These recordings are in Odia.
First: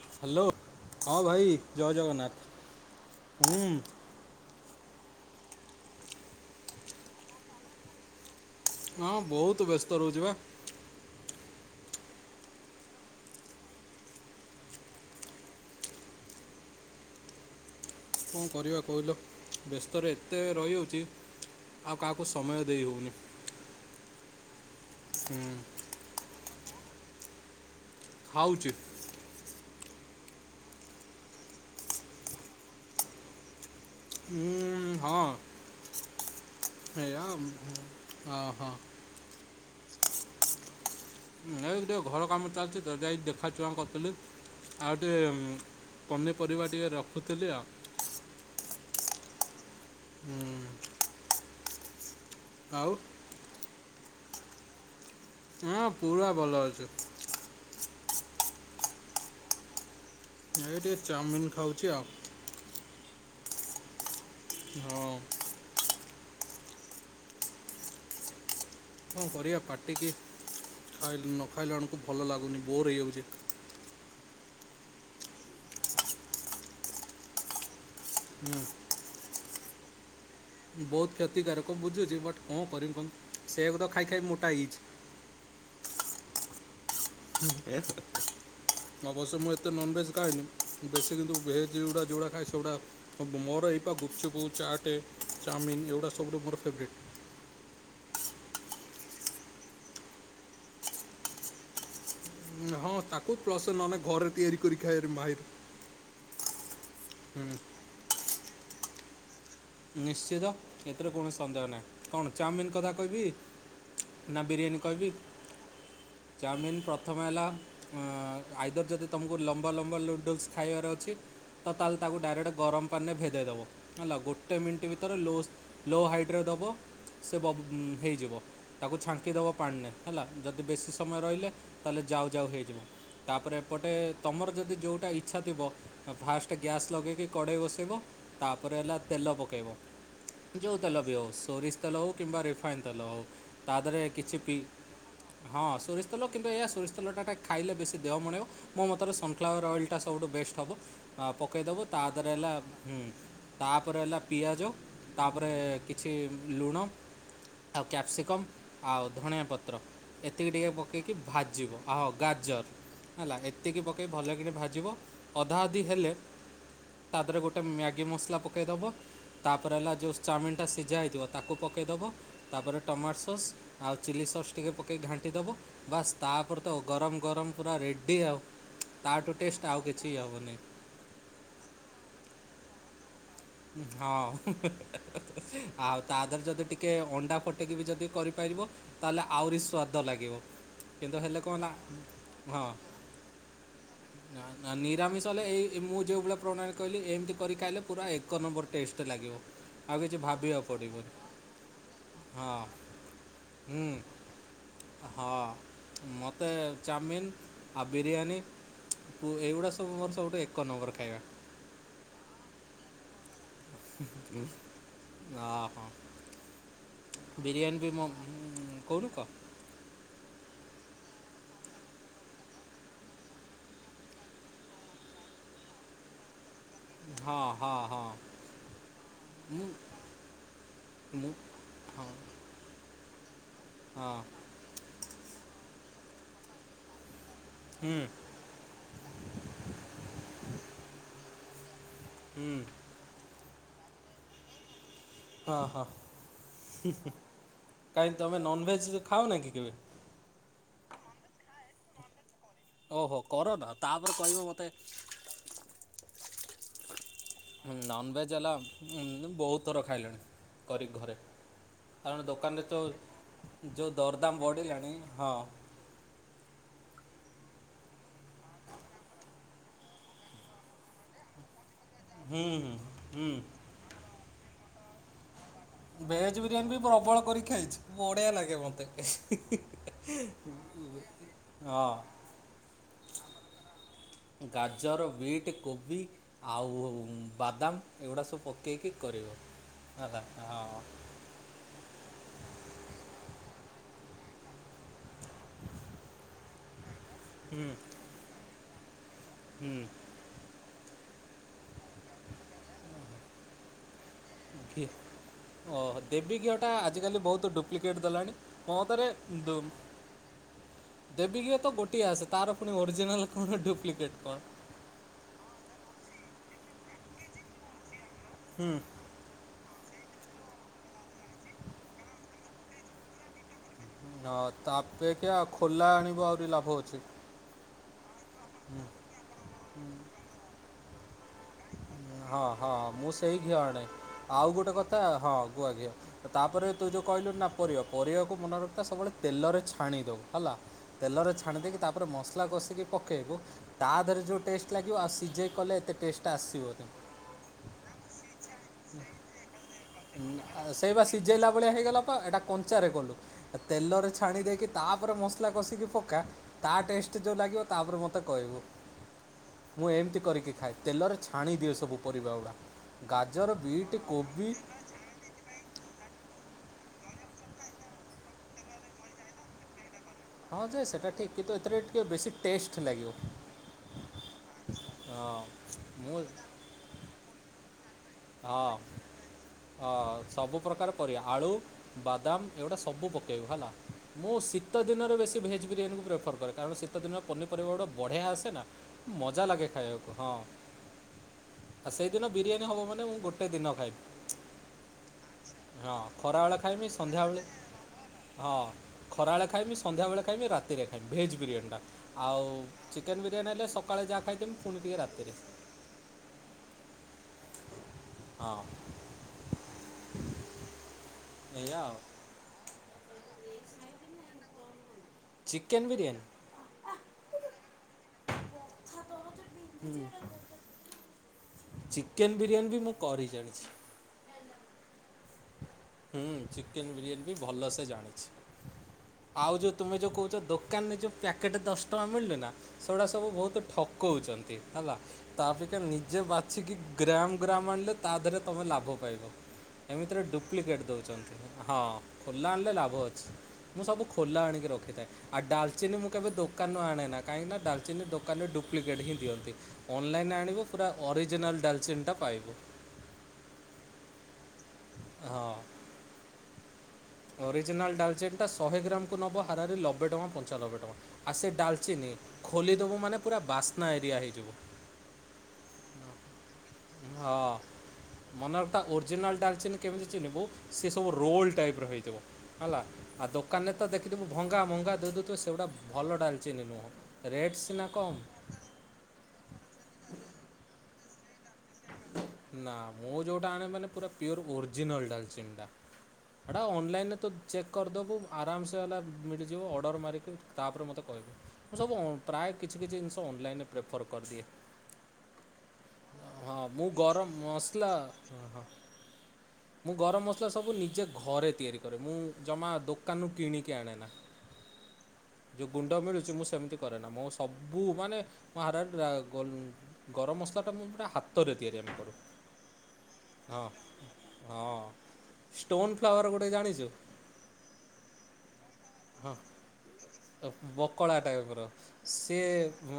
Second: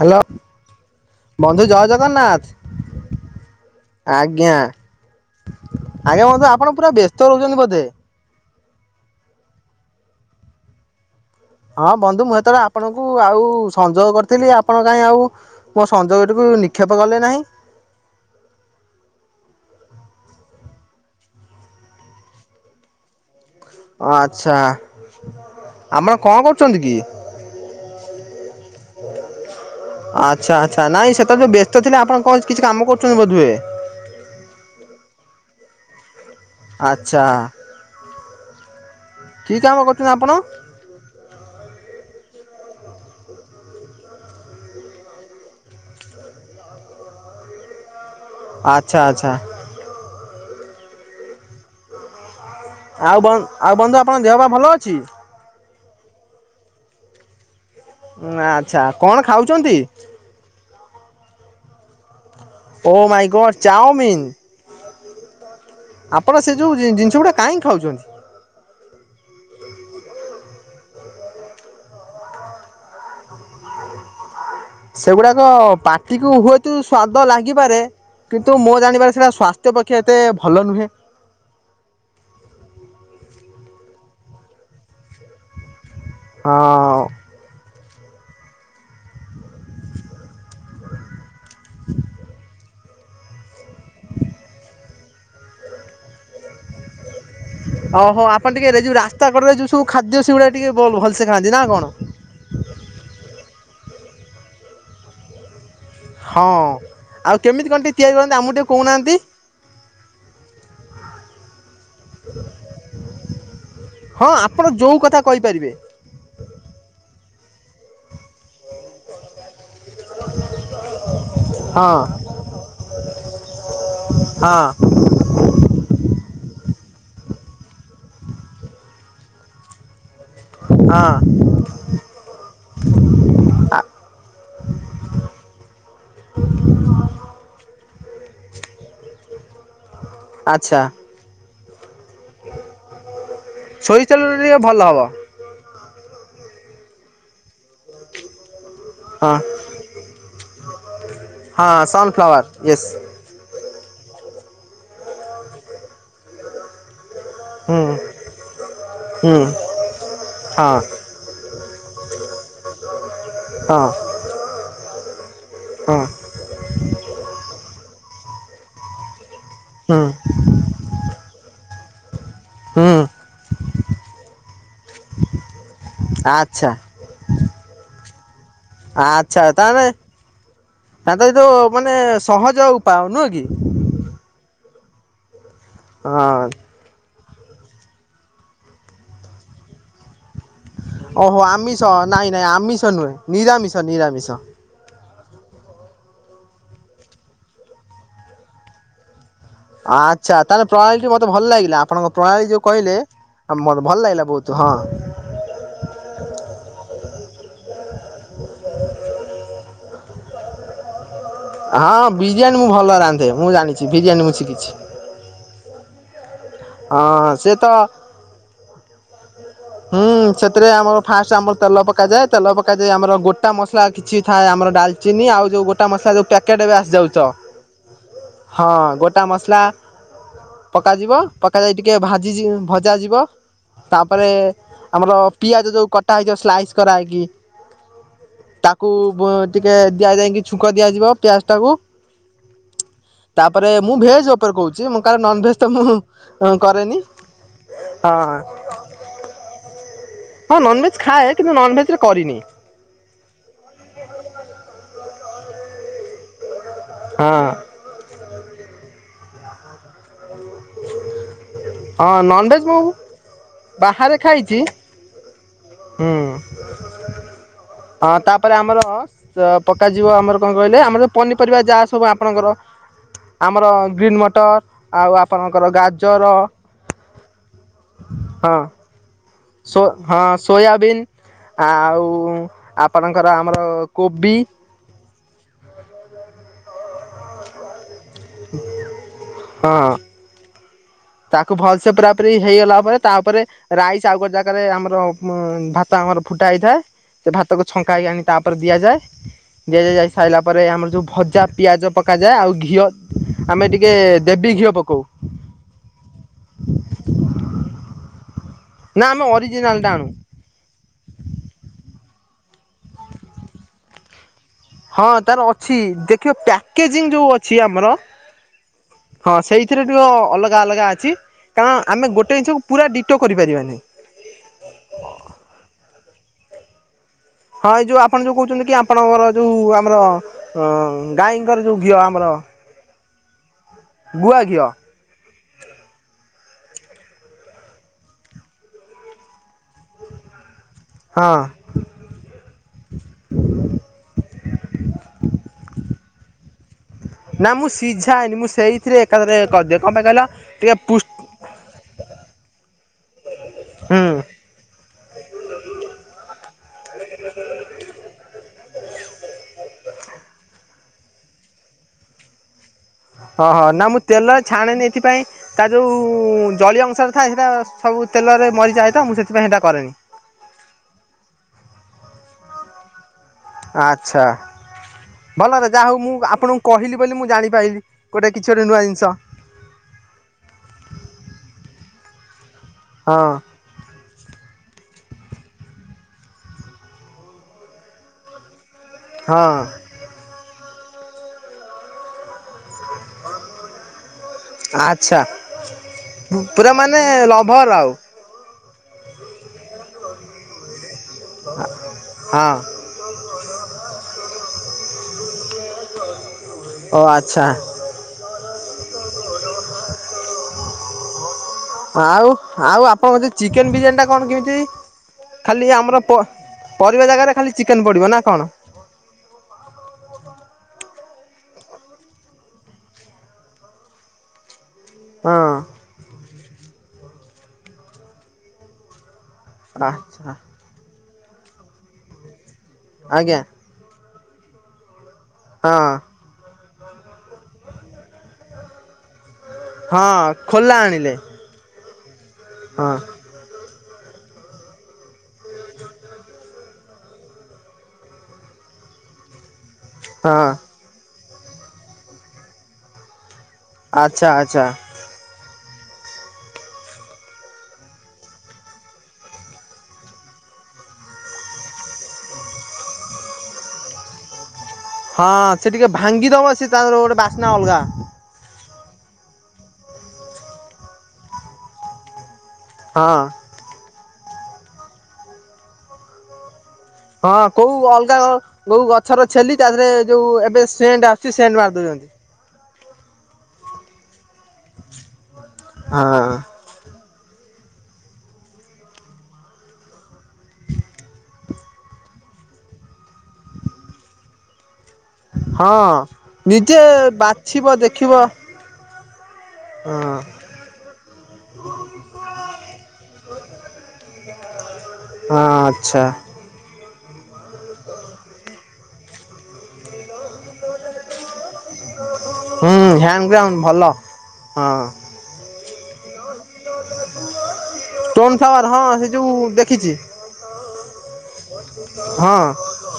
ହ୍ୟାଲୋ ହାଲୋ ହଁ ଭାଇ ଜୟ ଜଗନ୍ନାଥ। ହୁଁ [unintelligible] ଆଜ୍ଞା ଆଜ୍ଞା କୁହନ୍ତୁ ଆପଣ ପୁରା ବ୍ୟସ୍ତ ରହୁଛନ୍ତି ବୋଧେ? ହଁ ବହୁତୁ ବ୍ୟସ୍ତ ରହୁଚି ବା। ହଁ ବନ୍ଧୁ ମୁଁ ସେତେବେଳେ ଆପଣଙ୍କୁ ଆଉ ସଂଯୋଗ କରିଥିଲି ଆପଣ କାହିଁ ଆଉ ମୋ ସଂଯୋଗଠିକୁ ନିକ୍ଷେପ କଲେ ନାହିଁ। କଣ କରିବା କହିଲ ବ୍ୟସ୍ତରେ ଏତେ ରହିଯାଉଛି ଆଉ କାହାକୁ ସମୟ ଦେଇ ହଉନି। ଆଚ୍ଛା ଆମ କଣ କରୁଛନ୍ତି କି? ଖାଉଚି। ଆଚ୍ଛା ଆଚ୍ଛା ନାଇଁ ସେତେବେଳେ ଯୋଉ ବ୍ୟସ୍ତ ଥିଲେ ଆପଣ କଣ କିଛି କାମ କରୁଛନ୍ତି ବୋଧହୁଏ? ହୁଁ ହଁ। ଆଚ୍ଛା ଏଇଆ ଅ ହ। କି କାମ କରୁଛନ୍ତି ଆପଣ? ଏଇ ଟିକେ ଘର କାମ ଚାଲଛି ତ, ଯାଇ ଦେଖାଚୁଆଁ କରିୁଥିଲି। ଆଉ ଟିକେ ପନିପରିବା ଟିକେ ରଖୁଥିଲି ଆଉ। ଆଚ୍ଛା ଆଚ୍ଛା। ହୁଁ। ଆଉ ବ ଆଉ ବନ୍ଧୁ ଆପଣଙ୍କ ଦେହ ଫେଅ ଭଲ ଅଛି? ହଁ ପୁରା ଭଲ ଅଛି। ଆଚ୍ଛା କଣ ଖାଉଛନ୍ତି? ଏଇ ଟିକେ ଚାଉମିିନ ଖାଉଚି ଆଉ। Oh my god chowmein. ହଁ। ଆପଣ ସେ ଯୋଉ ଜିନ ଜିନିଷ ଗୁଡା କାଇଁ ଖାଉଛନ୍ତି? କଁ କରିଆ ପାଟି କିି ଖାଇଲେ ନ ଖାଇଲା ବେଳକୁ ଭଲ ଲାଗୁନି ବୋର ହେଇଯାଉଚି। ସେଗୁଡାକ ପାଟିକୁ ହୁଏତୁ ସ୍ଵାଦ ଲାଗିପାରେ କିନ୍ତୁ ହୁଁ ମୋ ଜାଣବାରେ ସେଟା ସ୍ଵା ବହୁତ କ୍ଷତିକାରକ ବୁଝୁଚି ବଟ କଁ କରିମି କହୁନ? ସେଇଆକୁ ତ ଖାଇ ଖାଇ ମୋଟା ହେଇଚି। ହଁ। ହୁଁ ଏସ୍। ଅବଶ୍ୟ ମୁଁ ଏତେ ନନଭେଜ ଖାଏନି ବେଶୀ କିନ୍ତୁ ଭେଜ ଗୁରା ଯୋଉଗୁଡା ଖାଏ ସେଗୁଡା ସବୁ ମୋର ବିକ ଗୁପଚୁପୁ, ଚାଟେ, ଚାଉମିିନ ଏଗୁଡା ସବୁଠୁ ମୋର ଫେବରାଇଟ୍। ଓହୋ ଆପଣ ଟିକେ ଏ ଯୋଉ ରାସ୍ତା କଡ଼ରେ ଯୋଉ ସବୁ ଖାଦ୍ୟ ସେଗୁଡ଼ା ଟିକେ ଭଲ ଭଲସେ ଖାଆନ୍ତି ନା କଣ? ହଁ ତାକୁ ପ୍ଲସ ନହେଲେ ଘରେ ତିଆରି କରି ଖାଇଆର ମାହିର। ହଁ ଆଉ ହୁଁ, କେମିତି କଣ ଟିକେ ତିଆରି କରନ୍ତି ଆମକୁ ଟିକେ କହୁନାହାନ୍ତି? ନିଶ୍ଚିତ ଏଥିରେ କୌଣସି ସନ୍ଦେହ ନାହିଁ କଣ ଚାଉମିିନ କଥା କହିବି? ହଁ ନା ଆପଣ ବିରିୟାନୀ ଯୋଉ କହିବି କଥା କହିପାରିବେ। ଚାଉମିନ୍ ପ୍ରଥମେ ହେଲା ଏଁ ଆଇଦର ଯଦି ତମକୁ ଲମ୍ବା ଲମ୍ବା ଲୁଡୁଲସ ଖାଇବାର ଅଛି ତ ହଁ ତାହେଲେ ତାକୁ ଡାଇରେକ୍ଟ ଗରମ ପାନୀରେ ଭେଦ ଇ ଦବ, ହେଲା ଗୋଟେ ହଁ ମିନିଟ ଭିତରେ ଲୋ ଲୋ ହାଇଟରେ ଦବ। ସେ ବ ହେଇଯିବ ତାକୁ ଛାଙ୍କି ଦେବ ପାଣିିରେ। ହେଲା ଯଦି ବେଶୀ ହଁ ସମୟ ରହିଲେ ତାହେଲେ ଯାଉ ଯାଉ ହେଇଯିବ। ତାପରେ ଏପଟେ ତମର ଯଦି ଯୋଉଟା ଇଚ୍ଛା ଥିବ ଫାଷ୍ଟ ଗ୍ୟାସ୍ ଲଗେଇକି କଡ଼େଇ ବସେଇବ ତାପରେ ହେଲା ତେଲ ପକେଇବ, ଯୋଉ ଆଚ୍ଛା। ତେଲ ବିି ହଉ ସୋରିଷ ତେଲ ହେଉ କିମ୍ବା ରିଫାଇନ୍ ତେଲ ହେଉ ତା ଦେହରେ ସୋରିଷ ତେଲରେ କିଛିି ବି ଟିକେ ଭଲ ହବ ହଁ ସୋରିଷ ତେଲ କିନ୍ତୁ ଏଇଆ ସୋରିଷ ତେଲଟା ଖାଇଲେ ବେଶି ଦେହ ମଣେଇବ। ମୋ ମତରେ ହଁ ସନ୍ ଫ୍ଲାୱାର ଅଏଲ୍ ଟା ସବୁଠୁ ବେଷ୍ଟ ହବ, ପକେଇ ହଁ ଦେବ ତା ଧେରେ ସନଫ୍ଲାୱାର ହେଲା, ୟେସ୍ ହୁଁ। ତାପରେ ହେଲା ପିଆଜ ତାପରେ କିଛି ଲୁଣ [inaudible] ଆଉ କ୍ୟାପ୍ସିକମ୍ ଆଉ ହୁଁ ଧଣିିଆ ପତ୍ର ଏତିକି ଟିକେ ହଁ ପକେଇକି ଭାଜିବ ଆଉ ଗାଜର। ହେଲା ହଁ ଏତିକି ପକେଇ ଭଲ କିଣି ଭାଜିବ ଅଧା ଅଧି ହଁ ହେଲେ ତା ଦେହରେ ଗୋଟେ ମ୍ୟା ଗି ମସଲା ପକେଇଦବ ତାପରେ ହେଲା ହୁଁ ଯଉ ଚାଉମିନଟା ସିଝା ହେଇଥିବ ତାକୁ ପକେଇଦବ। ତାପରେ ହୁଁ ଟମାଟୋ ସସ୍ ଆଉ ଚିଲି ସସ୍ ଟିକେ ପକେଇକି ଘାଣ୍ଟି ଦବ। ବାସ ତାପରେ ଆଚ୍ଛା ତ ଗରମ ଗରମ ପୁରା ରେଡି ଆଉ। ତାଠୁ ଆଚ୍ଛା ଟେଷ୍ଟ ଆଉ ତାହେନେ କିଛି ହେବନି ତାହେନେ ଏଇ ତ ମାନେ ସହଜ ଉପାୟ ନୁହ କି। ହଁ ଆଉ ତା ଦେହରେ ହଁ ଯଦି ଟିକେ ଅଣ୍ଡା ଫଟେଇକି ବି ଯଦି କରିପାରିବ ତାହେଲେ ଆହୁରି ସ୍ୱାଦ ଲାଗିବ। [inaudible] କିନ୍ତୁ ହେଲେ କଣ ଆମିଷ ନା ନାଇଁ ନାଇଁ ହଁ ଆମିଷ ନୁହେଁ ନିରାମିଷ ନିରାମିଷ ନା ନା ନିରାମିଷ ହେଲେ ଏଇ ମୁଁ ଯେଉଭଳିଆ ପ୍ରଣାଳୀ କହିଲି ଏମିତିି କରି ଖାଇଲେ ପୁରା ଏକ ନମ୍ବର ଟେଷ୍ଟ ଲାଗିବ। ଆଉ କିଛି ଆଚ୍ଛା ତାହେଲେ ଭାବିବାକୁ ପ୍ରଣାଳୀ ଟି ପଡ଼ିବନି ମତେ ଭଲ ଲାଗିଲା ଆପଣଙ୍କ ପ୍ରଣାଳୀ ହଁ ଯୋଉ କହିଲେ। ଆ ମତେ ହୁଁ ଭଲ ଲାଗିଲା ବହୁତୁ ହଁ। ମୋତେ ଚାଉମିିନ ଆଉ ବିରିୟାନୀ ପୁ ଏଇଗୁଡ଼ା ସବୁ ମୋର ସବୁଠୁ ଏ ଏକ ନମ୍ବର ଖାଇବା। ହଁ ବିରିୟାନୀ ମୁଁ ଭଲ ରାନ୍ଧେ ମୁଁ ଜାଣିଛି ବିରିୟାନୀ ମୁଁ ହଁ ଶିଖିଛି। ହଁ ହଁ ସେ ତ ବିରିୟାନୀ ବି ମୁଁ ଉଁ କଉନୁ କହ। ହୁଁ ସେଥିରେ ଆମର ଫାର୍ଷ୍ଟ ଆମର ତେଲ ପକାଯାଏ ତେଲ ପକାଯାଏ ଆମର ଗୋଟା ମସଲା କିଛି ଥାଏ ଆମର। ଡାଲଚିନି ଆଉ ଯୋଉ ଗୋଟା ମସଲା ଯୋଉ ପ୍ୟାକେଟ ଏବେ ଆସିଯାଉ ତ। ହଁ ହଁ ହଁ ହଁ ଗୋଟା ମସଲା। ମୁଁ ପକାଯିବ ମୁଁ ପକାଯାଇ ଟିକେ ହଁ ଭାଜି ଜି ଭଜା ଯିବ। ହଁ ତାପରେ ଆମର ପିଆଜ ଯୋଉ କଟା ହେଇଯିବ ସ୍ଲାଇସ୍ କରାହେଇକି। ହୁଁ ତାକୁ ପ ଟିକେ ଦିଆ ଯାଇକି ଛୁଙ୍କ ଦିଆଯିବ ପିଆଜ ଟାକୁ। ହୁଁ ତାପରେ ମୁଁ ଭେଜ କପରେ କହୁ ଚି ମୁଁ କାରଣ ହଁ ନନଭେଜ ତ ହଁ ମୁଁ ଅଁ କରେନି ଅ ହଁ। କାହିଁକି କେବେ। ହଁ ନନଭେଜ୍ ଖାଏ କିନ୍ତୁ ନନଭେଜ ରେ କରିନି। ଓହୋ କର ନା ତାପରେ କହିବ ମୋତେ। ହଁ ଉଁ ନନଭେଜ ହେଲା ଉଁ ବହୁତ ଥର ଖାଇଲିଣି କରିିକି ଘରେ। ହଁ ନନଭେଜ୍ ମୁଁ। ଯୋଉ ବାହାରେ ଦରଦାମ ଖାଇଛି ବଢିଲାଣି ହଁ। ହ [inaudible] ହଁ ତାପରେ ଆମର ପ-ପକାଯିବ ଆମର କଣ କହିଲେ ଆମର ପନିପରିବା ଯାହା ସବୁ ହୁଁ ଆପଣଙ୍କର ହୁଁ ହୁଁ ଆମର ଗ୍ରୀନ ମଟର ଆଉ ଆ ଭେଜ ବିରିୟାନୀ ବି ପ୍ରବଳ କରି ଖାଇଛି ବଢିଆ ହଁ ଲାଗେ ମତେ ହେ ହେ ସୋ ହଁ ହେ ହେ। ସୋୟାବିନ୍ ଆଉ ଆପଣଙ୍କର ଆମର। କୋବି ଗାଜର ବିଟ କୋବି ଆଉ ବାଦାମ। ଏଗୁଡ଼ା ସବୁ ପକେଇକି କରିବ ହଁ ହେଲା ହଁ। ତାକୁ ଭଲ ସେ ପୁରାପରି ହେଇଗଲା ପରେ ତାପରେ ରାଇସ ଆଉ ଗୋଟେ ଜାଗାରେ ଆମର ମା ଭାତ ଆମର ଫୁଟା ହେଇଥାଏ ସେ ଭାତକୁ ହୁଁ ଛଙ୍କା ହୋଇକି ଆଣି ତାପରେ ଦିଆଯାଏ ହୁଁ ଦିଆଯାଯାଇ ସାରିଲା ପରେ ଆମର ଯୋଉ ଭଜା ପିଆଜ ପକାଯାଏ ଆଉ ଘିଅ ଆମେ ଟିକେ ଦେବୀ ଘିଅ ଘି- ପକଉ। ଓ ଦେବୀ ଘିଅଟା ଆଜିକାଲି ବହୁତ ଡୁପ୍ଲିକେଟ୍ ଦେଲାଣି। ମୋ ମତ ନା ରେ ଆମେ ଦୁମ୍ ଅରିଜିନାଲଟା ଆଣୁ ଦେବୀ ଘିଅ ତ ଗୋ ତି ଆସେ ତାର ଫୁଣି ଓରିଜୀନାଲ କଣ ଡୁପ୍ଲିକେଟ କଣ। ହଁ ତାର ଅଛି ଦେଖିବ ପ୍ୟାକେଜିଙ୍ଗ ଯୋଉ ଅଛି ଆମର। ହୁଁ ହଁ ସେଇ ସେଥିରେ ଟିକେ ଅଲଗା ଅଲଗା ଅଛି କାରଣ ଆମେ ଗୋଟେ ଜିନିଷକୁ ପୁରା ଡିଟୋ କରିପାରିବା ନାହିଁ। ହଁ ତା ଅପେକ୍ଷା ଖୋଲା ଆଣିବ ଆହୁରି ଲାଭ ଅଛି। ହଁ ଏଇ ଯୋଉ ଆପଣ ଯୋଉ କହୁଛନ୍ତି କି ଆପଣଙ୍କର ଯୋଉ ଆମର ଅ ଗାଈଙ୍କର ଯୋଉ ଘିଅ ଆମର ହଁ ହଁ ମୁଁ ସେଇ ଘିଅ ଆଣେ ଗୁଆ ଆଉ ଘିଅ ଗୋଟେ କଥା ହଁ ଗୁଆ ଘିଅ ତ ତାପରେ। ତୁ ଯଉ କହିଲୁନ ନା ପରିବା ପରିବାକୁ ମନେ ରଖିଥା ସବୁବେଳେ ତେଲରେ ଛାଣିଦବୁ ହେଲା। ହଁ ତେଲରେ ଛାଣି ଦେଇେଇକି ତାପରେ ମସଲା କଷିକି ପକେଇବୁ ତା ଦେହରେ ଯୋଉ ଟେଷ୍ଟ ଲାଗିବ ଆଉ ସିଝେଇ କଲେ ଟେଷ୍ଟଟା ଆସିିବନି। ନା ମୁଁ ସିଝାଏନି ମୁଁ ସେଇଥିରେ ଏକାଥରେ କରି ସେଇ ବା ସିଝେଇଲା ଭଳିଆ ହେଇଗଲା ତ ଏଇଟା କଞ୍ଚାରେ କଲୁ ହୁଁ ତେଲରେ ଛାଣି ଦେଇକି ତା ତାପରେ ମସଲା କଷିକି ପକା ଟା ଟେଷ୍ଟ ଯାହା ଲାଗିବ ମୋତେ କହିବୁ। ମୁଁ ଏମିତି କରିକି ଖାଏ ତେଲରେ ଛାଣି ଦିଏ ସବୁ ପରିବା ଗୁଡା। ହଁ ହଁ ନାମ ତେଲ ଛଣେନି ସେଥିପାଇଁ ତା ଯୋଉ ଜଳୀୟ ଅଂଶରେ ଥାଏ ସେଇଟା ସବୁ ତେଲରେ ମରିଯାଏ ତ ମୁଁ ସେଥିପାଇଁ ସେଇଟା କରେନି। ହଁ ଯେ ସେଟା ଠିକ କିନ୍ତୁ ଏଥିରେ ଟିକେ ବେଶୀ ଟେଷ୍ଟ ଲାଗିବ। ଆଚ୍ଛା ଭଲରେ ଯାହା ହଉ ମୁଁ ଆପଣଙ୍କୁ କହିଲି ବୋଲି ମୁଁ ଜାଣିପାରଲିି। ହଁ ହଁ ସବୁପ୍ରକାର ପରିବା ଆଳୁ ବାଦାମ ଏଗୁଟା ସବୁ ହଁ ପକେଇବ ହେଲା ମୁଁ ଶୀତ ଶୀ ଦିନ ବେଶ ଭେଜ୍ ବିରିୟାନକୁ ପ୍ରେଫର କଣ ଶୀ ଦିନ ପନିପିବା ଗଟାଢ଼ିଆ ଆସେ ନା। ମଜା ହଁ ଲାଗେ ଖାଇବାକୁ ହଁ ଆ ସେଇଦିନ ବିରିୟାନୀ ହେବ ମାନେ ମୁଁ ଗୋଟେ ଦିନ ଖାଇବି। ଆଚ୍ଛା ହଁ ଖରା ବଳେ ପୁରା ଖାଇମି ମାନେ ସନ୍ଧ୍ୟାବେଳେ ଲଭର ଆଉ ହଁ ଖରା ବେଳେ ଖାଇମି। ସନ୍ଧ୍ୟାବେଳେ ଖାଇମି ରାତିରେ ଖାଇମି ଭେଜ୍ ବିରିୟାନୀଟା ଆଉ ହଁ ଚିକେନ୍ ବିରିୟାନୀ ହେଲେ ସକାଳେ ଯା ଖାଇଦେମି ଫୁଣି ଟିକେ ରାତିରେ। ଓ ଆଚ୍ଛା। ହଁ। ଆଉ ଆଉ ଆପଣଙ୍କ ଚିକେନ ବିରିୟାନୀ ଟା କଣ କେମିତି? ଖାଲି ଚିକେନ୍ ଆମର ବିରିୟାନୀ ପରିବା ଜାଗାରେ ଖାଲି ଚିକେନ ପଡ଼ିବ ନା କଣ? ହୁଁ। ଚିକେନ ବିରିୟାନୀ ବି ମୁଁ କରି ଜାଣିଛି। ହଁ। ହୁଁ ଚିକେନ ବିରିୟାନୀ ବି ଭଲସେ ଜାଣିଛି। ଆଉ ଯେଉଁ ତୁମେ ଯେଉଁ ଆଚ୍ଛା କହୁଛ ଦୋକାନରେ ଯେଉଁ ପ୍ୟାକେଟ୍ ଦଶ ଟଙ୍କା ମିଳିଲୁ ନା ସେଗୁଡ଼ା ସବୁ ଆଜ୍ଞା ବହୁତ ଠକ କହୁଛନ୍ତି ହେଲା ତାପକ୍ଷା ହଁ ନିଜେ ବାଛିିକି ଗ୍ରାମ ଗ୍ରାମ ତା ଦେହରେ ତମେ ଲାଭ ପାଇବ। ଏମିତିରେ ହଁ। ଖୋଲା ଡୁପ୍ଲିକେଟ୍ ଆଣିଲେ ଦେଉଛନ୍ତି ହଁ ଖୋଲା ଆଣିଲେ ହଁ ଲାଭ ଅଛି। ମୁଁ ସବୁ ଖୋଲା ଆଣିକି ରଖିଥାଏ ଆ ଡାଲଚିନି ମୁଁ କେବେ ଦୋକାନରୁ ଆଣେ କାହିଁକି ନା ଡାଲଚିନି ଦୋକାନରେ ଦୁପୁ ପ୍ଲିକେଟ୍ ହିଁ ଦିଅନ୍ତି ଅନଲାଇନେ ହଁ ଆଣିବ ପୁରା ଅରିଜିନାଲ୍ ଡଲଚିନ ପାଇବ। ଆଚ୍ଛା ଆଚ୍ଛା। ହଁ। ଅରିଜିନାଲ୍ ଡାଲଚିନନ୍ ଟା ଶହେ ଗ୍ରାମ କୁ ନବ ହାରାରି ନବେ ଟଙ୍କା ପଞ୍ଚାନବେ ଟଙ୍କ ଆଉ ସେ ଡାଲଚିନ ଖୋଲିଦବ ମାନେ ପୁରା ବାସ୍ନା ଏରିଆ ହେଇଯିବ। ହଁ ସେ ଟିକେ ଭାଙ୍ଗିଦବ ସେ ତାଙ୍କର ଗୋଟେ ହଁ ବାସ୍ନା ଅଲଗା। ମନେର ଓରିଜିନାଲ୍ ଡାଲଚିନି କେମି ଚିହନିବୁ ସେ ସବୁ ରୋଲ ଟାଇପ ର ହେଇଥିବ। ହେଲା ହଁ ଆଉ ଦୋକାନରେ ତ ଦେଖିଥିବୁ ଭଙ୍ଗା ଭଙ୍ଗା ଦେଦଉଥିବ ସେଗୁଡ଼ା ଭଲ ଡାଲଚିନି ନୁହଁ। ହଁ ରେଟ୍ କୋଉ ସିନା ଅଲଗା କମ୍ କୋଉ ଗଛର ଛେଲି ତା ଦେହେରେ ଯୋଉ ଏବେ ସେଣ୍ଟ ଆ କି ସେଣ୍ଡ ମାରିଦେଉଛନ୍ତି। ନା ମୁଁ ଯେଉଁଟା ଆଣେ ମାନେ ପୁରା ପିଓର ଓରିଜିନାଲ୍ ଡାଲଚିନି ଟା ହଁ ହେଟା ଅନଲାଇନ ରେ ତ ଚେକ୍ କରିଦେବୁ ଆରାମସେ ଵାଲା ମିଳିଯିବ ଅର୍ଡ଼ର ମାରିକି ତାପରେ ମୋତେ କହିବୁ ମୁଁ ସବୁ ପ୍ରାୟ କିଛି କିଛି ଜିନିଷ ଅନଲାଇନ୍ରେ ପ୍ରିଫର୍ କରିଦିଏ ହଁ ହଁ ନିଜେ ମୁଁ ଗରମ ବାଛିବ ମସଲା ଦେଖିବ ହଁ ହଁ। ହଁ ମୁଁ ହଁ ଗରମ ମସଲା ସବୁ ନିଜେ ଘରେ ତିଆରି କରେ ମୁଁ ଜମା ଦୋକାନରୁ କିଣିକି ଆଣେନା। ଯୋଉ ଗୁଣ୍ଡ ଆଚ୍ଛା ମିଳୁଛି ମୁଁ ସେମିତି କରେନା ମୁଁ ସବୁ ମାନେ ମୁଁ ହାର ଗରମ ମସଲାଟା ମୁଁ ପୁରା ହାତ ତରେ ତିଆରି ଆମେ କରୁ। ହୁଁ ହ୍ୟାଣ୍ଡ ଗ୍ରାଉଣ୍ଡ ହଁ ଭଲ ହଁ ଷ୍ଟୋନ ଫ୍ଲାୱାର ଗୋଟେ ଜାଣିଛୁ? ଷ୍ଟୋନ ଫ୍ଲାୱାର ହଁ ସେ ଯୋଉ ଦେଖିଛି। ବକଳା ଟାଇପର ସେ ହଁ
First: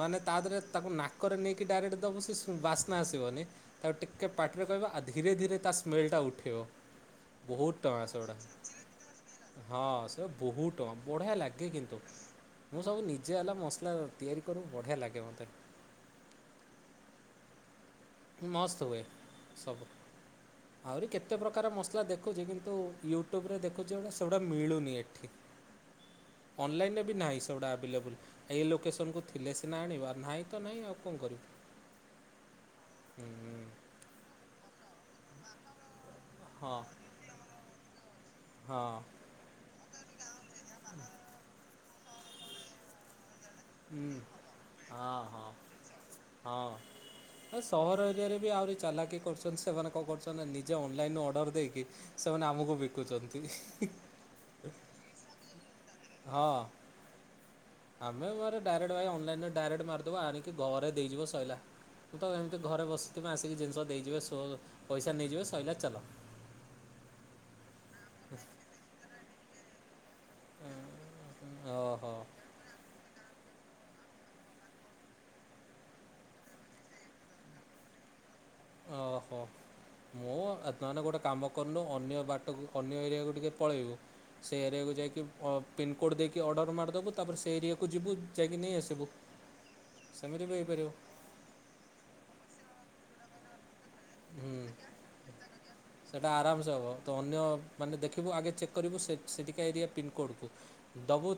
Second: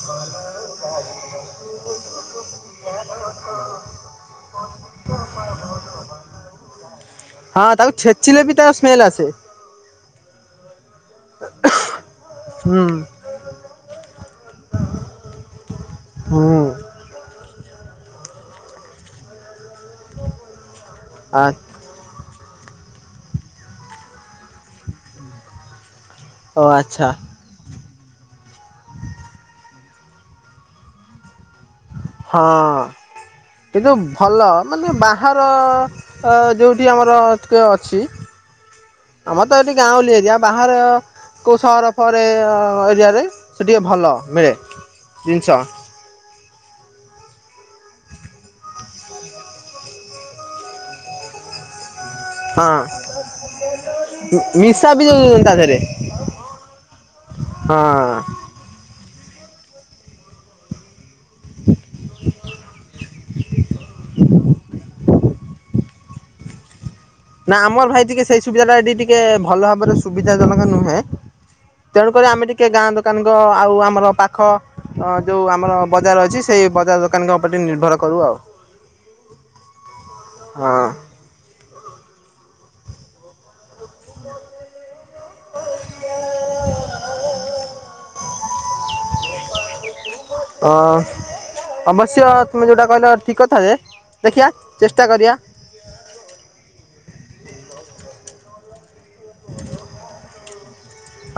ମାନେ ତା ଦେହରେ ତାକୁ ନାକରେ ନେଇକି ଡାଇରେକ୍ଟ ତ ସେ ବାସ୍ନା ଆସିବନି ତା ଟିକେ ପାଟିରେ କହିବ ଧୀରେ ଧୀରେ ତା ସ୍ମେଲ ଟା ଉଠେଇିବ। ହଁ ବହୁତ ତାକୁ ଟଙ୍କା ଛେଚିଲେ ବି ତାର ସ୍ମେଲ ଆସେ। ସେଗୁଡା ହଁ ସେ ବହୁତ ବଢିଆ ଲାଗଗେ କିନ୍ତୁ। ମୁଁ ହୁଁ ସବୁ ନିଜେ ହେଲା ମସଲା ତିଆରି କରୁ ବଢିଆ ଲାଗେ ମତେ। ହୁଁ। ମସ୍ତ ହୁଏ ସବୁ ଆହୁରି କେତେ ଆ ପ୍ରକାର ମସଲା ଦେଖ ଯେ କିନ୍ତୁ ୟୁଟ୍ୟୁବରେ ଦେଖୁଛି ଯୋଉଟା ସେଗୁଡ଼ା ମିଳୁନି ଏଠି। ଓ ଅନଲାଇନ ରେ ଆଚ୍ଛା ବି ନାହିଁ ସେଗୁଡା ଆଭେଲେବଲ ଏଇ ଲୋକେସନକୁୁ ଥିଲେ ସିନା ଆଣିବ ନାହିଁ ତ ନାହିଁ ଆଉ କଣ କରିବୁ। ହଁ ହୁଁ କିନ୍ତୁ ଭଲ ମାନେ ବାହାର ଅ ହଁ ଯୋଉଠି ଆମର କେ ଅଛି ହଁ ଆମର ତ ଏଠି ଗାଁଉଲି ଏରିଆ ବାହହାର କୋଉ ସହର ଫର ଏରିଆ ରେ ସେ ଟିକିେ ଭଲ ହୁଁ। ମିଳେ ହଁ ଜିନିଷ। ହଁ। ହଁ ସହର ଏରିଆରେ ବି ଆହୁରି ଚାଲାକି କରୁଛନ୍ତି ସେମାନେ କଣ କରୁଛନ୍ତି ନା ନିଜେ ଅନଲାଇନ ରୁ ଅର୍ଡର ଦେଇକି ସେମାନେ ଆମକୁ ହଁ ବିକୁଛନ୍ତି ମିଶା ବି ତା ଦେହରେ। ହଁ ହଁ। ଆମେ ଡାଇରେକ୍ଟ ଭାଇାଇ ଅନଲାଇନ ଡାଇରେକ୍ଟ ମାରଦବୁ ଆଣିକି ଘରେ ଦେଇଯିବ ସଇଲା ମୁଁ ତ ଏମିତି ଘରେ ବସିଥିବି ଆସିକି ଜିନିଷ ଦେଇଯିବେ ପଇସା ନେଇଯିବେ ସଇଲା ଚାଲ। ନା ଆମର ଭାଇ ଟିକେ ସେଇ ସୁବିଧା ଟା ଏଠି ଟିକେ ଭଲ ଭାବରେ ସୁବିଧା ଜନକ ନୁହେଁ ଓହୋ। ତେଣୁକରି ଆମେ ଟିକେ ଗାଁ ଦୋକାନଙ୍କ ଆଉ ଆମର ପାଖ ଯେଉଁ ଆମର ବଜାର ଅଛି ସେଇ ବଜାର ଦୋକାନଙ୍କ ଉପରେ ନିର୍ଭର କରୁ ଆଉ। ଓହୋ ମୁଁ ହଁ ନହେନେ ଗୋଟେ କାମ କରନୁ ଅନ୍ୟ ବାଟକୁ ଅନ୍ୟ ଏରିଆକୁ ଟିକିଏ ପଳେଇବୁ। ସେ ଏରିଆକୁ ଯାଇକି ପିିନକୋଡ ଦେଇକି ଅର୍ଡର ମାରିଦବୁ ତାପରେ ସେ ଏରିଆକୁ କୁ ଯିବୁ ଯାଇକି ନେଇ ଆସିବୁ। ସେମିତି ବି ଅ ହେଇପାରିବ ଅବଶ୍ୟ ତମେ ଯେଉଟା କହିଲ ଠିକ କଥା ଯେ ଦେଖିବା ହୁଁ ଚେଷ୍ଟା କରିବା। ସେଇଟା ଆରାମସେ ହେବ ତ ଅନ୍ୟ ମାନେ ଦେଖିବୁ ଆଗେ ଚେକ୍ କରିବୁ ସେ ସେଠିକା ଏରିଆ ପିନ୍କୋଡ଼୍କୁ।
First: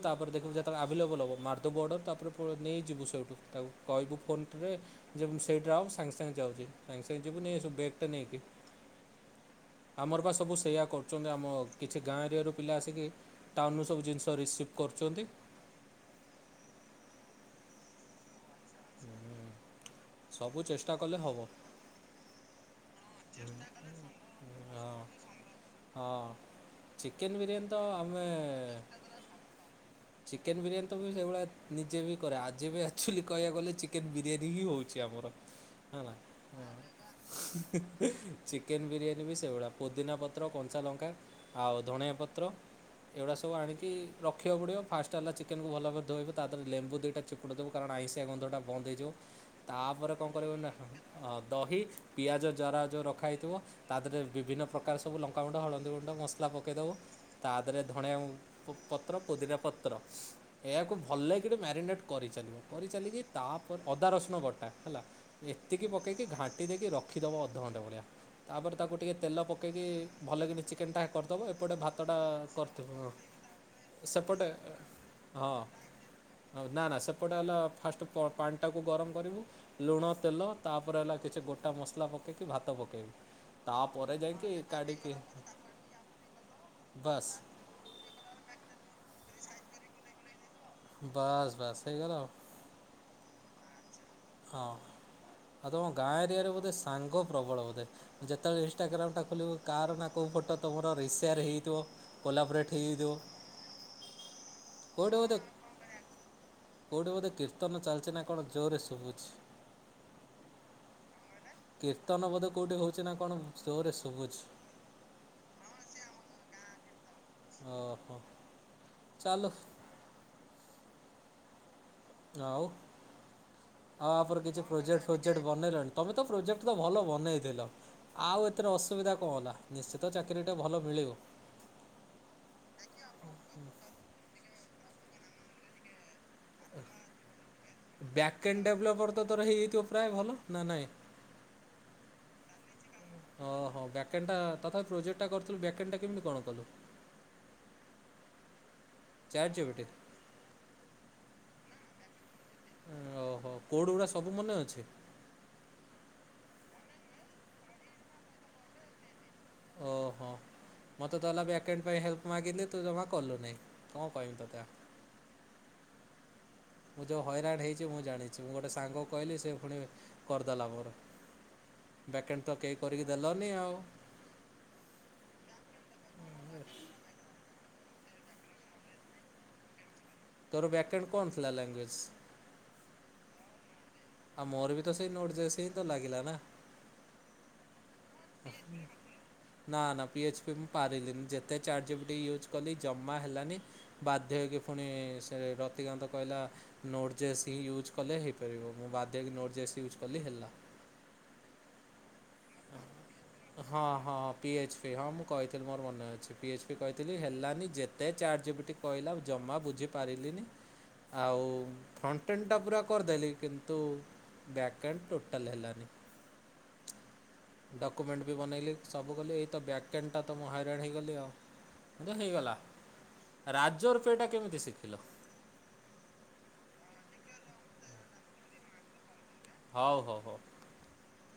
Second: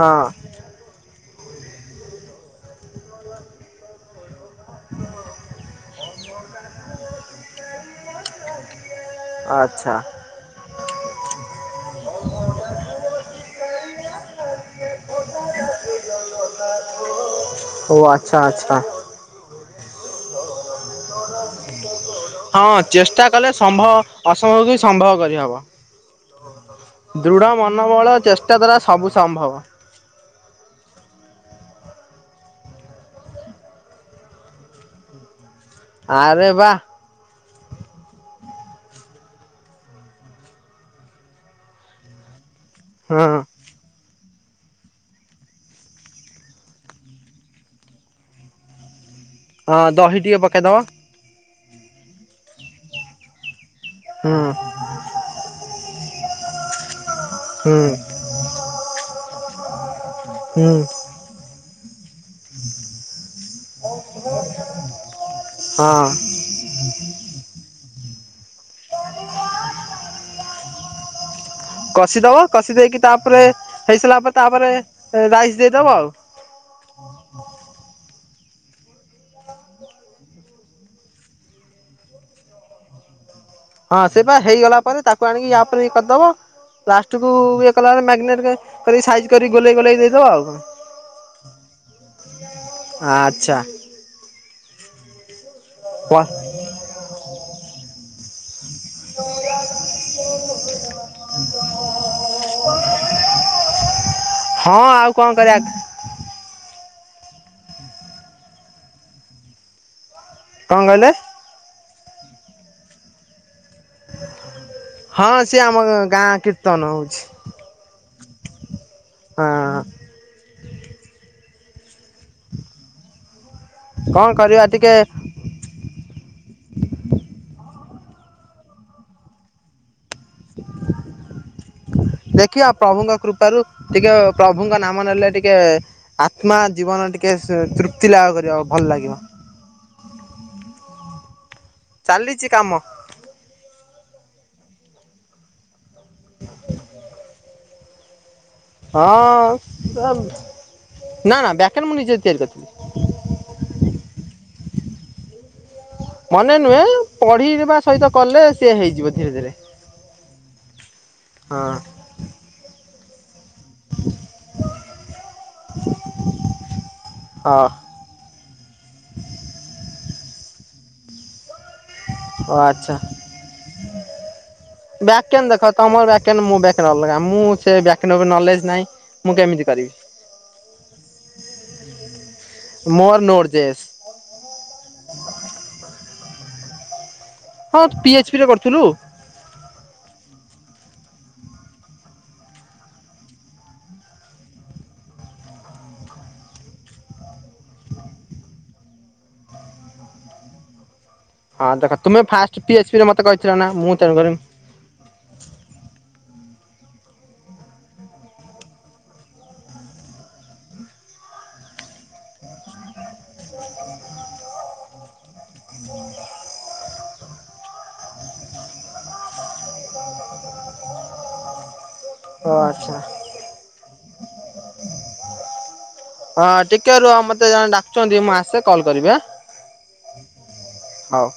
ହଁ ଦେଖିବୁ ଯେତେବେଳେ ଆଭେଲେବୁଲୁ ହବ ମର୍ଦବୁ ଗୋଟେ ତପରେ ଫଳ ନେଇଯିବୁ [unintelligible] କାଇବୁ ଫୋନ ଠିରେ ଯେମତି ସେଇଠା ରହ ସାଙ୍ଗେ ସାଙ୍ଗେ ଯାଉଛି ସାଙ୍ଗେ ସାଙ୍ଗେ ଯିବୁ ନେଇଆସିବୁ ବେଗ ଟା ନେଇକି। ଆଚ୍ଛା ଆମର ପା ସବୁ ସେଇୟା କରୁଚନ୍ତି ଆମ କିଛି ଗାଁ ଏରିଆରୁ ପିଲା ଆସିକି ଟାଉନରୁୁ ସବୁ ଜିନିଷ ତ ରିଶିଭ କରୁଚନ୍ତି। ଓ ଆଛା ଆଛା। ସବୁ ଚେଷ୍ଟା କଲେ ହବ। ହଁ ଚେଷ୍ଟା କଲେ ସମ୍ଭବ ଅସମ୍ଭବକୁ ବି ହଁ ସମ୍ଭବ କରିହବ। ହଁ ଚିକେନ୍ ଦୃଢ ବିରିୟାନୀ ତ ମନୋବଳ ଚେଷ୍ଟା ଦ୍ଵାରା ସବୁ ସମ୍ଭବ। ଚିକେନ ବିରିୟାନୀ ତ ସେଇଭଳିଆ ନିଜେ ବି କରେ ଆଜି ବି ଆକ୍ଚୋଲି କହିବାକୁ ଗଲେ ଚିକେନ ବିରିୟାନୀ ହିଁ ହଉଚି ଆମ ମୋର ନା ନା ଆରେ ବା ଚି ଚିକେନ ବିରିୟାନୀ ବି ସେଇଭଳିଆ ପୁଦିନା ପତ୍ର କଞ୍ଚା ଲଙ୍କା ଆଉ ଧଣିଆ ପତ୍ର ହଁ ଏଗୁଡ଼ା ସବୁ ଆଣିକି ରଖିବାକୁ ପଡିବ। ଫାଷ୍ଟ ହେଲା ଚିକେନକୁ ଭଲ ଭାବରେ ଧୋଇବ ତା ଦେହରେ ଲେମ୍ବୁ ଦିଟା ଚିପୁଡି ଦବ କାରଣ ଆଇଁଶିଆ ଗନ୍ଧଟା ବାନ୍ଦ ହେଇଯିବ। ହଁ ତାପରେ ଦହି କଣ ଟିକେ କରିବ ନା ପକେଇଦବ ଦହି ପିଆଜ ଜରା ଯୋଉ ରଖା ହେଇଥିବ। ତା ଦେହରେ ହୁଁ ବିଭିନ୍ନ ପ୍ରକାର ସବୁ ଲଙ୍କା ଗୁଣ୍ଡ ହଳଦୀ ଗୁଣ୍ଡ ମସଲା ପକେଇ ଦବ। ତା ହୁଁ ଦେହରେ ଧଣିଆ ପତ୍ର ପୋଦିରା ପତ୍ର ହୁଁ ଏହାକୁ ଭଲ ଲାଗି ଟେ ମ୍ୟାରିନେଟ କରିଚଲିବ କରିଚଲିକି ତାପରେ ଅଦା ରସୁଣ ବଟା ହେଲା। ଏତିକି ହଁ ପକେଇକି ଘାଣ୍ଟି ଦେଇକି ରଖିଦେବ ଅଧଘଣ୍ଟା ଭଳିଆ। ତାପରେ ତାକୁ ଟିକେ ତେଲ ପକି ଭଲ କି ଚିକେନ ଟା କର କଷିଦବ କଷି ଦେଇକି ତାପରେ ହେଇ ସାରିଲା ପରେ ସେପଟେ ତାପରେ ରାଇସ୍ ଦେଇଦବ ଆଉ। ହଁ ନା ନା ସେପଟେ ହେଲା ଫାଷ୍ଟ ପ ଆ ପାଣିଟାକୁ ଗରମ କରିବୁ ଲୁଣ ତେଲ ତାପରେ ହେଲା କିଛି ଗୋଟା ମସଲା ପକେଇକି ଭାତ ପକେଇବୁ। ହଁ ତାପରେ ସେ ବା ଯାଇକି ହେଇଗଲା ପରେ କାଢ଼ିକି ତାକୁ ଆଣିକି ୟାପରେ ବି କରିଦବ ପ୍ଲାଷ୍ଟିକୁ ବାସ୍ ଇଏ କଲା ମଗ୍ନେଟ ସାଇଜ୍ କରି ଗୋଲେଇ ଗୋଲେଇ ଦେଇଦବ ଆଉ କଣ। ବାସ୍ ବାସ୍ ହେଇ ଗଲା ଆଉ। ଛା ହଁ ଆଉ ତମ ଗାଁ ଏରିଆରେ ବୋଧେ ସାଙ୍ଗ ପ୍ରବଳ ବୋଧେ ଯେତେବେଳେ ଇଷ୍ଟାଗ୍ରାମ ଟା ଖୋଲିବ କାହାର ନା କୋଉ ଫଟୋ ତୁମର ରିସିଆରେ ହେଇଥିବ କୋଲାପ ବ୍ରେଟ୍ ହେଇଯାଥିବ। ହଁ ଆଉ କଣ କରିବା। କୋଉଠି ବୋଧେ କୀର୍ତ୍ତନ ଚାଲିଛି ନା କଣ ଜୋରରେ ଶୁଭୁଛି। କଣ କହିଲେ? କୀର୍ତ୍ତନ ବୋଧ କୋଉଠି ହୋଉଛି ନା କଣ। ଜୋରରେ ଶୁଭୁଛି ହଁ ସିଏ ଆମ ଗାଁ କୀର୍ତ୍ତନ ହୋଉଛି। ଓହୋ ଚାଲୁ ହ ଆଉ କଣ ଆପରେ କିଛି କରିବା ଟିକେ ପ୍ରୋଜେକ୍ଟ ଫୋଜେକ୍ଟ ବନେଇଲାଣି ତମେ ତ ପ୍ରୋଜେକ୍ଟ ତ ଭଲ ବନେଇଥିଲ। ଆଉ ଏଥିରେ ଅସୁବିଧା କଣ ହେଲା ନିଶ୍ଚି ଦେଖିବା ପ୍ରଭୁଙ୍କ କୃପାରୁ ଟିକେ ପ୍ରଭୁଙ୍କ ନାମ ନେଲେ ଟିକେ ଆତ୍ମା ଜୀବନ ଟିକେ ତୃପ୍ତି ଲାଭ କରିବ ବ୍ୟାକଣ୍ଡ ଭଲ ଲାଗିବ। ଡେଭଲପର ତ ତୋର ହେଇଯାଇଥିବ ପ୍ରାୟ ଭଲ ନା ନାଇଁ? ଚାଲିଛି କାମ ଓ ହୋ ବ୍ୟାକେଟା ତଥାପି ପ୍ରୋଜେକ୍ଟ ଟା କରିଥିଲୁ ବ୍ୟାକେଟା କେମିତି କଣ କଲୁ? ଚାଟ୍ ଜିପିଟି ହଁ ନା ନା ବ୍ୟାକେଟ ମୁଁ ନିଜେ ତିଆରି କରିଛି। ଓହୋ କୋଉଠି କୋଡ଼ ରା଼ ସବୁ ମନେ ଅଛି? ମନେ ନୁହେଁ ପଢିବା ସହିତ କଲେ ସିଏ ହେଇଯିବ। ଧୀରେ ଧୀରେ ଓହୋ ମତେ ତାଲା ହଁ ବ୍ୟାକେ ପାଇଁ ହେଲ୍ପ ମାଗିଲି ତୁ ଜମା କଲୁନି। କଣ କହିବି ତତେଆ ମୁଁ ଯୋଉ ହଇରାଣ ହଁ ହେଇଛି ମୁଁ ଜାଣିଛି ମୁଁ ଗୋଟେ ସାଙ୍ଗ କହିଲି ସେ ପୁଣି କରିଦେଲା ମୋର ବ୍ୟାକେଣ୍ଟ ଓ ତ କେହି ଆଚ୍ଛା। କରିକି ଦେଲନି ଆଉ। କେନ ଦେଖ ତମର ବ୍ୟାକେନ ମୋ ବ୍ୟାକେଣ୍ଟ ଅଲଗା ମୁଁ ସେ ବ୍ୟାକେଣ୍ଟ ଉପରେ ନଲେଜ ନାହିଁ ମୁଁ କେମିତି କରିବି। ତୋର ବ୍ୟାକଣ୍ଡ କଣ ଥିଲା ଲାଙ୍ଗୁଏଜ? ମୋର ନୋଟ ଜେସ୍ ଆଉ ମୋର ବି ତ ସେଇ ନୋଡ଼ଜେସ ହିଁ ତ ଲାଗିଲା ନା। ହଁ ପି ଏଚ୍ ପି ରେ କରିଥିଲୁ? ନା ନା ପିଏଚ୍ପି ମୁଁ ପାରିଲିନି ଯେତେ ଚାର୍ଟ ଜି ପିଟି ୟୁଜ୍ କଲି ଜମା ହେଲାନି ବାଧ୍ୟ ହୋଇକି ପୁଣି ସେ ର ତିକାନ୍ତ କହିଲା ନୋଟ୍ ଜେସ୍ ହିଁ ୟୁଜ୍ କଲେ ହେଇପାରିବ ମୁଁ ବାଧ୍ୟ ହେଇକି ନୋଟ୍ ଜେସ୍ ୟୁଜ୍ କଲି ହେଲା। ହଁ ଦେଖା। ହଁ ହଁ ତେଣୁକରି ପି ଏଚ ପି ହଁ ମୁଁ କହିଥିଲି ମୋର ମନେ ଅଛି ପି ଏ କହିଥିଲି ହେଲାନି ଯେତେ ଚାର୍ଟ ଜି ପିଟି କହିଲା ଜମା ବୁଝିପାରିଲିନି। ଆଉ ଫ୍ରଣ୍ଟେନ୍ ଟା ପୁରା କରିଦେଲି କିନ୍ତୁ ବ୍ୟାକଣ୍ଡ ଟୋଟାଲ ହେଲାନି। [inaudible] ଡକ୍ୟୁମେଣ୍ଟ ବି ବନେଇଲି ସବୁ କଲି ଏଇ ତ ବ୍ୟାକଣ୍ଡ ଟା ତ ମୁଁ ହଇରାଣ ହେଇଗଲି ଆଉ। ଓ ହେଇଗଲା ଆଚ୍ଛା। ରାଜ ରୂପେଟା କେମିତି ଶିଖିଲ? ଟିକେରୁହ ମତେ ଜଣେ ଡାକୁଚନ୍ତି ମୁଁ ଆସେ କଲ୍ କରିଵି ଆଁ। ହୋଉ ହୋଉ ହୋଉ। ହଉ।